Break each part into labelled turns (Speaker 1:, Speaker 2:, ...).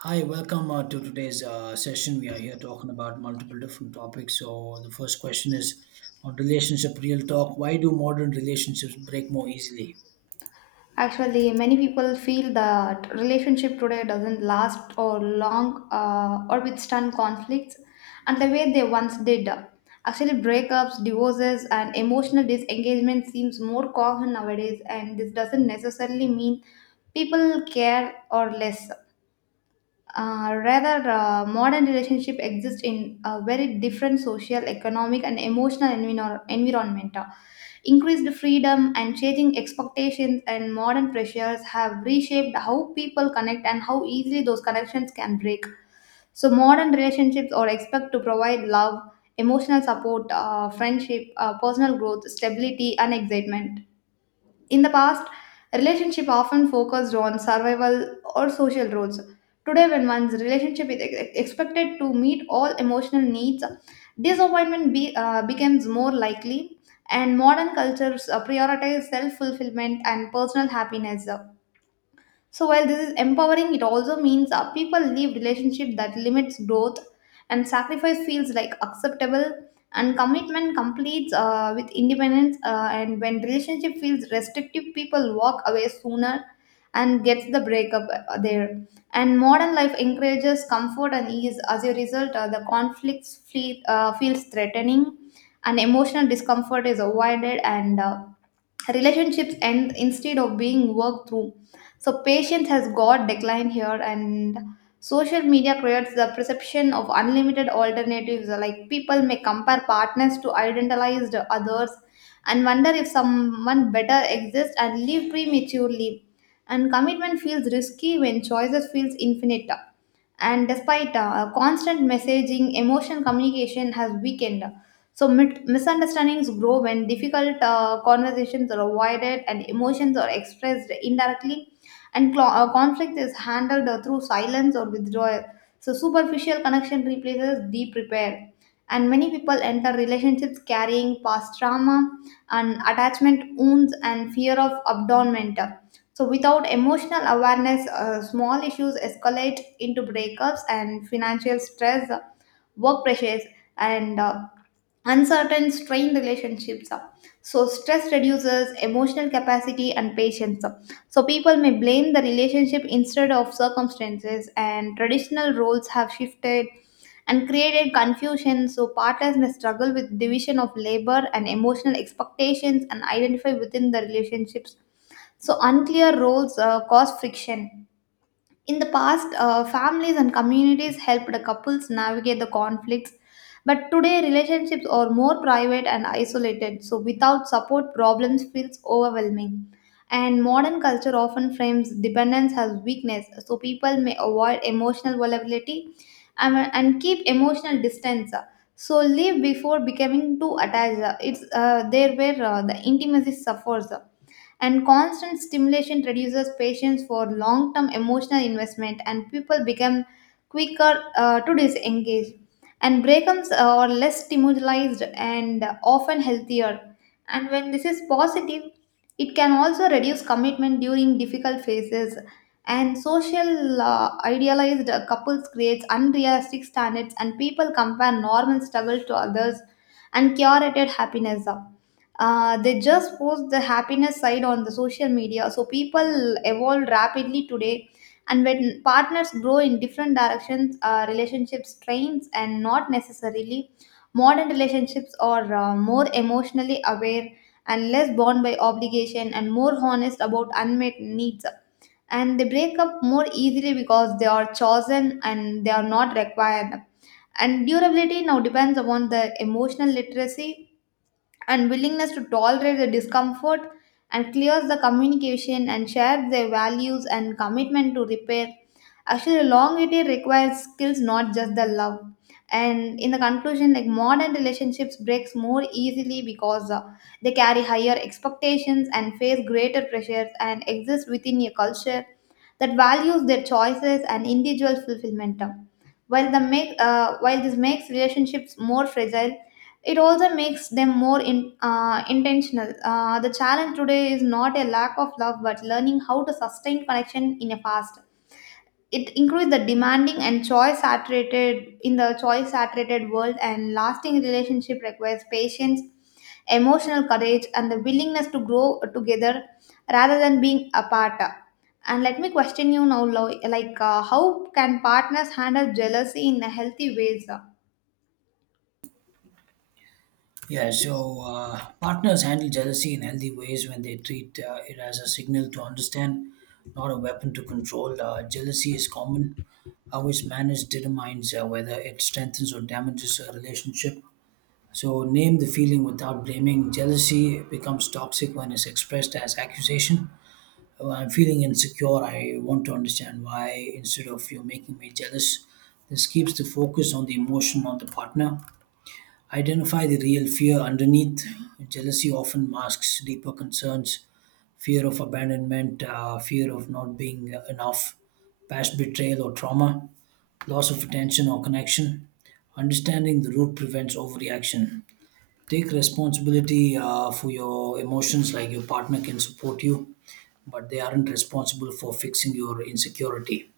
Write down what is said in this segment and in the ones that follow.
Speaker 1: Hi, welcome to today's session. We are here talking about multiple different topics. So, the first question is on relationship real talk. Why do modern relationships break more easily?
Speaker 2: Actually, many people feel that relationship today doesn't last or long or withstand conflicts and the way they once did. Actually, breakups, divorces, and emotional disengagement seems more common nowadays, and this doesn't necessarily mean people care or less, rather modern relationship exist in a very different social economic and emotional environment. Increased freedom and changing expectations and modern pressures have reshaped how people connect and how easily those connections can break. So modern relationships are expected to provide love, emotional support, friendship, personal growth, stability, and excitement. In the past, relationship often focused on survival or social roles. Today, when one's relationship is expected to meet all emotional needs, disappointment becomes more likely, and modern cultures prioritize self fulfillment and personal happiness. So while this is empowering, it also means people leave relationship that limits growth, and sacrifice feels like acceptable, and commitment completes with independence, and when relationship feels restrictive, people walk away sooner and gets the breakup there. And modern life encourages comfort and ease. As a result, the conflicts feels threatening, and emotional discomfort is avoided, and relationships end instead of being worked through. So patience has got declined here. And social media creates the perception of unlimited alternatives, like people may compare partners to idealized others and wonder if someone better exists and leave prematurely. And commitment feels risky when choices feels infinite. And despite constant messaging, emotion communication has weakened. So misunderstandings grow when difficult conversations are avoided and emotions are expressed indirectly, and conflict is handled through silence or withdrawal. So superficial connection replaces deep repair. And many people enter relationships carrying past trauma and attachment wounds and fear of abandonment. So, without emotional awareness, small issues escalate into breakups, and financial stress, work pressures, and uncertain strained relationships. So stress reduces emotional capacity and patience, so people may blame the relationship instead of circumstances. And traditional roles have shifted and created confusion, so partners may struggle with division of labor and emotional expectations and identify within the relationships. So unclear roles cause friction. In the past, families and communities helped couples navigate the conflicts, but today relationships are more private and isolated, so without support, problems feels overwhelming. And modern culture often frames dependence as weakness, so people may avoid emotional vulnerability and keep emotional distance. So leave before becoming too attached. It's There where the intimacy suffers and constant stimulation reduces patience for long term emotional investment, and people become quicker to disengage. And breakups are less stimulated and often healthier, and when this is positive, it can also reduce commitment during difficult phases. And social, idealized couples creates unrealistic standards, and people compare normal struggles to others and curated happiness. They just post the happiness side on the social media. So people evolve rapidly today, and when partners grow in different directions, relationships strains. And not necessarily, modern relationships are more emotionally aware and less bound by obligation and more honest about unmet needs, and they break up more easily because they are chosen and they are not required. And durability now depends upon the emotional literacy and willingness to tolerate the discomfort and clears the communication and shares their values and commitment to repair. Actually, a long it requires skills, not just the love. And in the conclusion, like modern relationships breaks more easily because they carry higher expectations and face greater pressures and exist within a culture that values their choices and individual fulfillment. While this makes relationships more fragile, it also makes them more intentional. The challenge today is not a lack of love, but learning how to sustain connection in a fast. It includes the demanding and choice saturated world, and lasting relationship requires patience, emotional courage, and the willingness to grow together rather than being apart. And let me question you now, like how can partners handle jealousy in a healthy ways?
Speaker 1: Yeah, so partners handle jealousy in healthy ways when they treat it as a signal to understand, not a weapon to control. Jealousy is common. How it's managed determines whether it strengthens or damages a relationship. So, name the feeling without blaming. Jealousy becomes toxic when it's expressed as accusation. I'm feeling insecure. I want to understand why instead of you making me jealous. This keeps the focus on the emotion of the partner. Identify the real fear underneath. Jealousy often masks deeper concerns: fear of abandonment, fear of not being enough, past betrayal or trauma, loss of attention or connection. Understanding the root prevents overreaction. Take responsibility for your emotions, like your partner can support you but they aren't responsible for fixing your insecurity.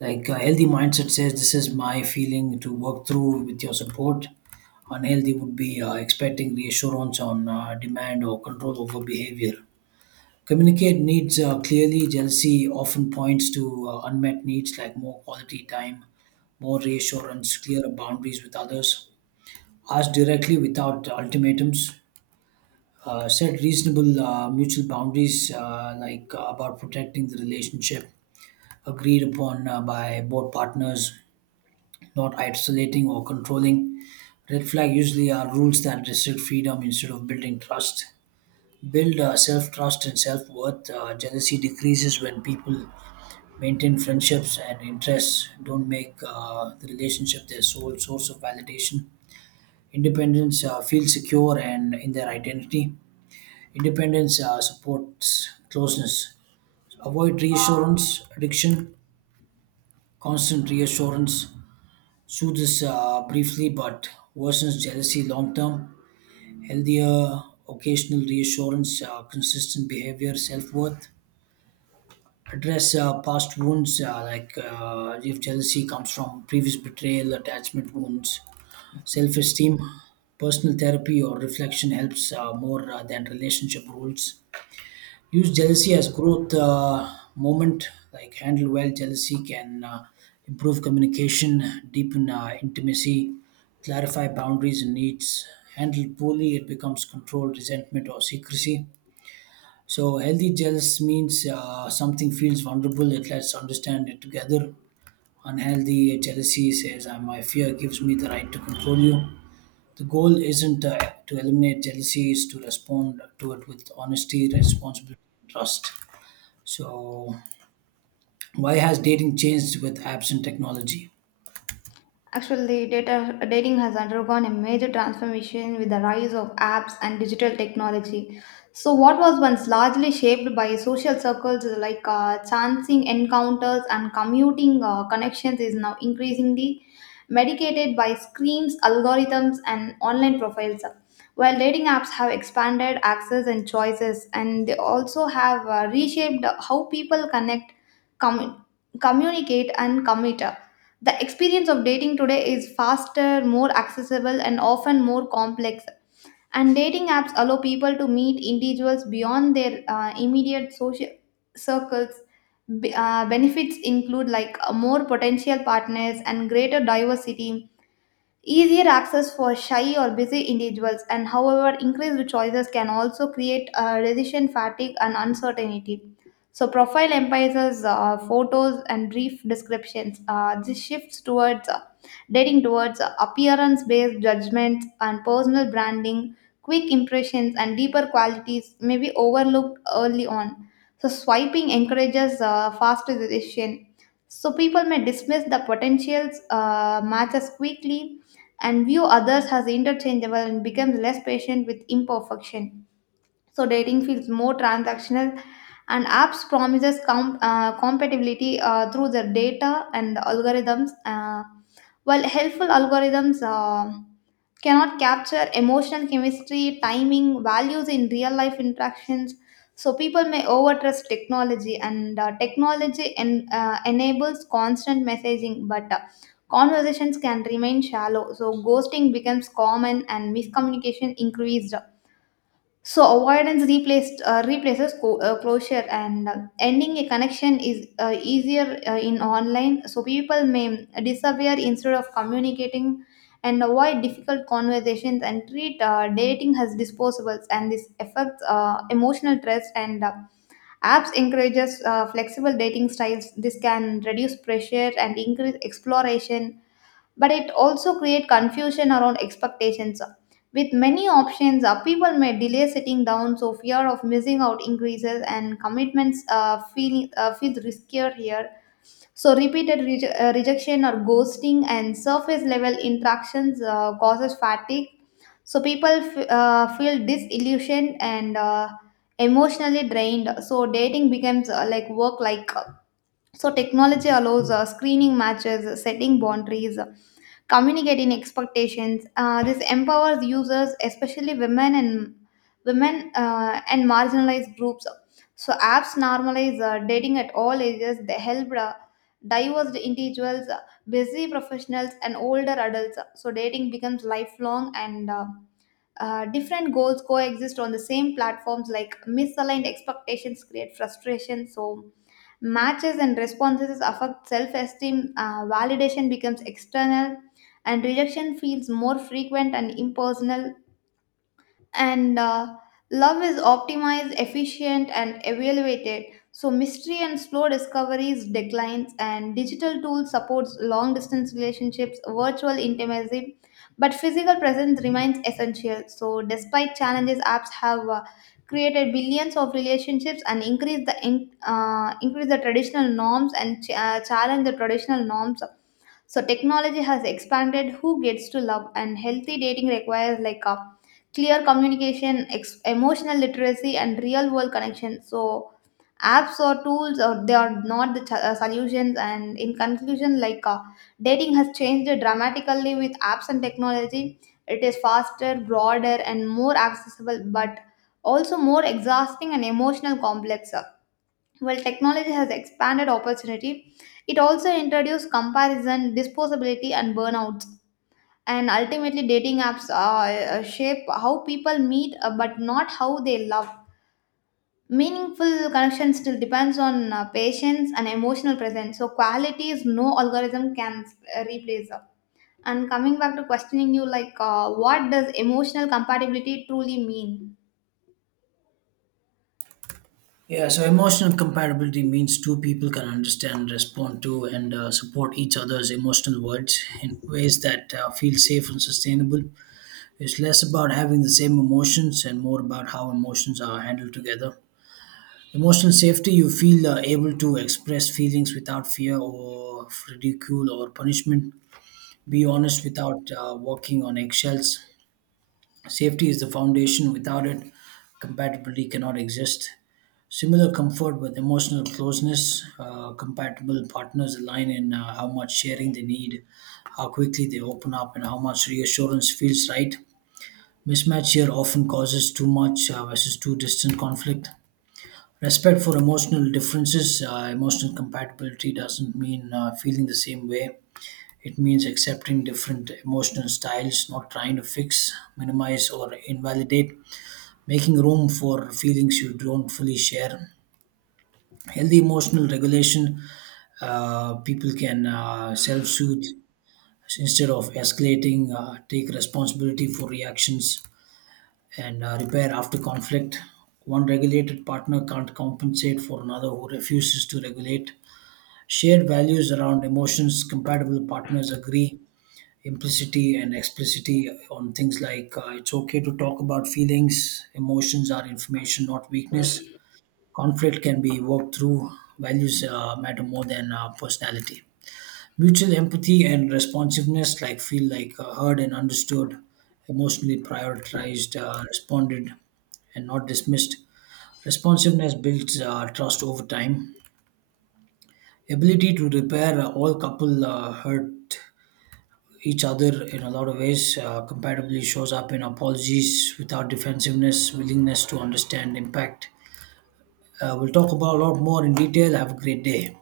Speaker 1: Like a healthy mindset says, this is my feeling to work through with your support. Unhealthy would be expecting reassurance on demand or control over behavior. Communicate needs clearly. Jealousy often points to unmet needs like more quality time, more reassurance, clearer boundaries with others. Ask directly without ultimatums. Set reasonable mutual boundaries, like about protecting the relationship agreed upon by both partners, not isolating or controlling. Red flag usually are rules that restrict freedom instead of building trust. Build self trust and self worth. Jealousy decreases when people maintain friendships and interests, don't make the relationship their sole source of validation. Independence feel secure and in their identity. Independence supports closeness. Avoid reassurance addiction, constant reassurance soothes briefly but worsens jealousy long term. Healthier occasional reassurance, consistent behavior, self worth. Address past wounds like if jealousy comes from previous betrayal, attachment wounds, self esteem. Personal therapy or reflection helps more than relationship rules. Use jealousy as growth moment, like, handle well, jealousy can improve communication, deepen intimacy, clarify boundaries and needs. Handle poorly, it becomes control, resentment or secrecy. So healthy jealous means something feels vulnerable, it lets understand it together. Unhealthy jealousy says my fear gives me the right to control you. The goal isn't to eliminate jealousy, is to respond to it with honesty, responsibility and trust. So, why has dating changed with apps and technology?
Speaker 2: Actually, dating has undergone a major transformation with the rise of apps and digital technology. So, what was once largely shaped by social circles, like chancing encounters and commuting connections, is now increasingly medicated by screens, algorithms, and online profiles. While dating apps have expanded access and choices, and they also have reshaped how people connect, com- communicate, and commit. The experience of dating today is faster, more accessible, and often more complex. And dating apps allow people to meet individuals beyond their immediate social circles. Benefits include, like, more potential partners and greater diversity, easier access for shy or busy individuals. And however, increased choices can also create decision fatigue and uncertainty. So profile emphasizes photos and brief descriptions. This shifts towards dating towards appearance based judgments and personal branding. Quick impressions and deeper qualities may be overlooked early on. So swiping encourages faster decision, so people may dismiss the potentials matches quickly and view others as interchangeable and becomes less patient with imperfection. So dating feels more transactional. And apps promises compatibility through their data and algorithms. While helpful, algorithms cannot capture emotional chemistry, timing, values in real life interactions. So people may overtrust technology, and technology enables constant messaging, but conversations can remain shallow. So ghosting becomes common, and miscommunication increased. So avoidance replaced replaces closure, and ending a connection is easier in online. So people may disappear instead of communicating, and avoid difficult conversations, and treat dating as disposables. And this affects emotional trust. And apps encourages flexible dating styles. This can reduce pressure and increase exploration, but it also create confusion around expectations. With many options, people may delay sitting down, so fear of missing out increases and commitments feels riskier here. So repeated rejection or ghosting and surface level interactions causes fatigue. So people feel disillusioned and emotionally drained. So dating becomes, like work, like. So technology allows screening matches, setting boundaries, communicating expectations. This empowers users, especially women, and marginalized groups. So apps normalize dating at all ages. They help diverse individuals, busy professionals, and older adults. So dating becomes lifelong, and different goals coexist on the same platforms, like misaligned expectations create frustration. So matches and responses affect self esteem, validation becomes external, and rejection feels more frequent and impersonal, and love is optimized, efficient, and evaluated. So mystery and slow discoveries declines. And digital tools supports long distance relationships, virtual intimacy, but physical presence remains essential. So despite challenges, apps have created billions of relationships and increase the traditional norms and challenge the traditional norms. So technology has expanded who gets to love, and healthy dating requires, like, a clear communication, emotional literacy, and real world connection. So apps or tools or they are not the solutions. And in conclusion, like, dating has changed dramatically with apps and technology. It is faster, broader, and more accessible, but also more exhausting and emotional complex. While technology has expanded opportunity, it also introduced comparison, disposability, and burnouts. And ultimately, dating apps shape how people meet, but not how they love. Meaningful connection still depends on patience and emotional presence. So, quality is no algorithm can replace. And coming back to questioning you, like, what does emotional compatibility truly mean?
Speaker 1: Yeah, so emotional compatibility means two people can understand, respond to, and support each other's emotional words in ways that feel safe and sustainable. It's less about having the same emotions and more about how emotions are handled together. Emotional safety, you feel able to express feelings without fear or ridicule or punishment. Be honest without walking on eggshells. Safety is the foundation. Without it, compatibility cannot exist. Similar comfort with emotional closeness. Compatible partners align in how much sharing they need, how quickly they open up, and how much reassurance feels right. Mismatch here often causes too much versus too distant conflict. Respect for emotional differences. Emotional compatibility doesn't mean feeling the same way. It means accepting different emotional styles, not trying to fix, minimize, or invalidate, making room for feelings you don't fully share. Healthy emotional regulation, people can self soothe instead of escalating, take responsibility for reactions, and repair after conflict. One regulated partner can't compensate for another who refuses to regulate. Shared values around emotions, compatible partners agree implicitly and explicitly on things like it's okay to talk about feelings, emotions are information, not weakness. Conflict can be worked through. Values matter more than personality. Mutual empathy and responsiveness, like feel like heard and understood, emotionally prioritized, responded, and not dismissed. Responsiveness builds trust over time. Ability to repair, all couple hurt each other in a lot of ways. Compatibility shows up in apologies without defensiveness, willingness to understand impact. We'll talk about a lot more in detail. Have a great day.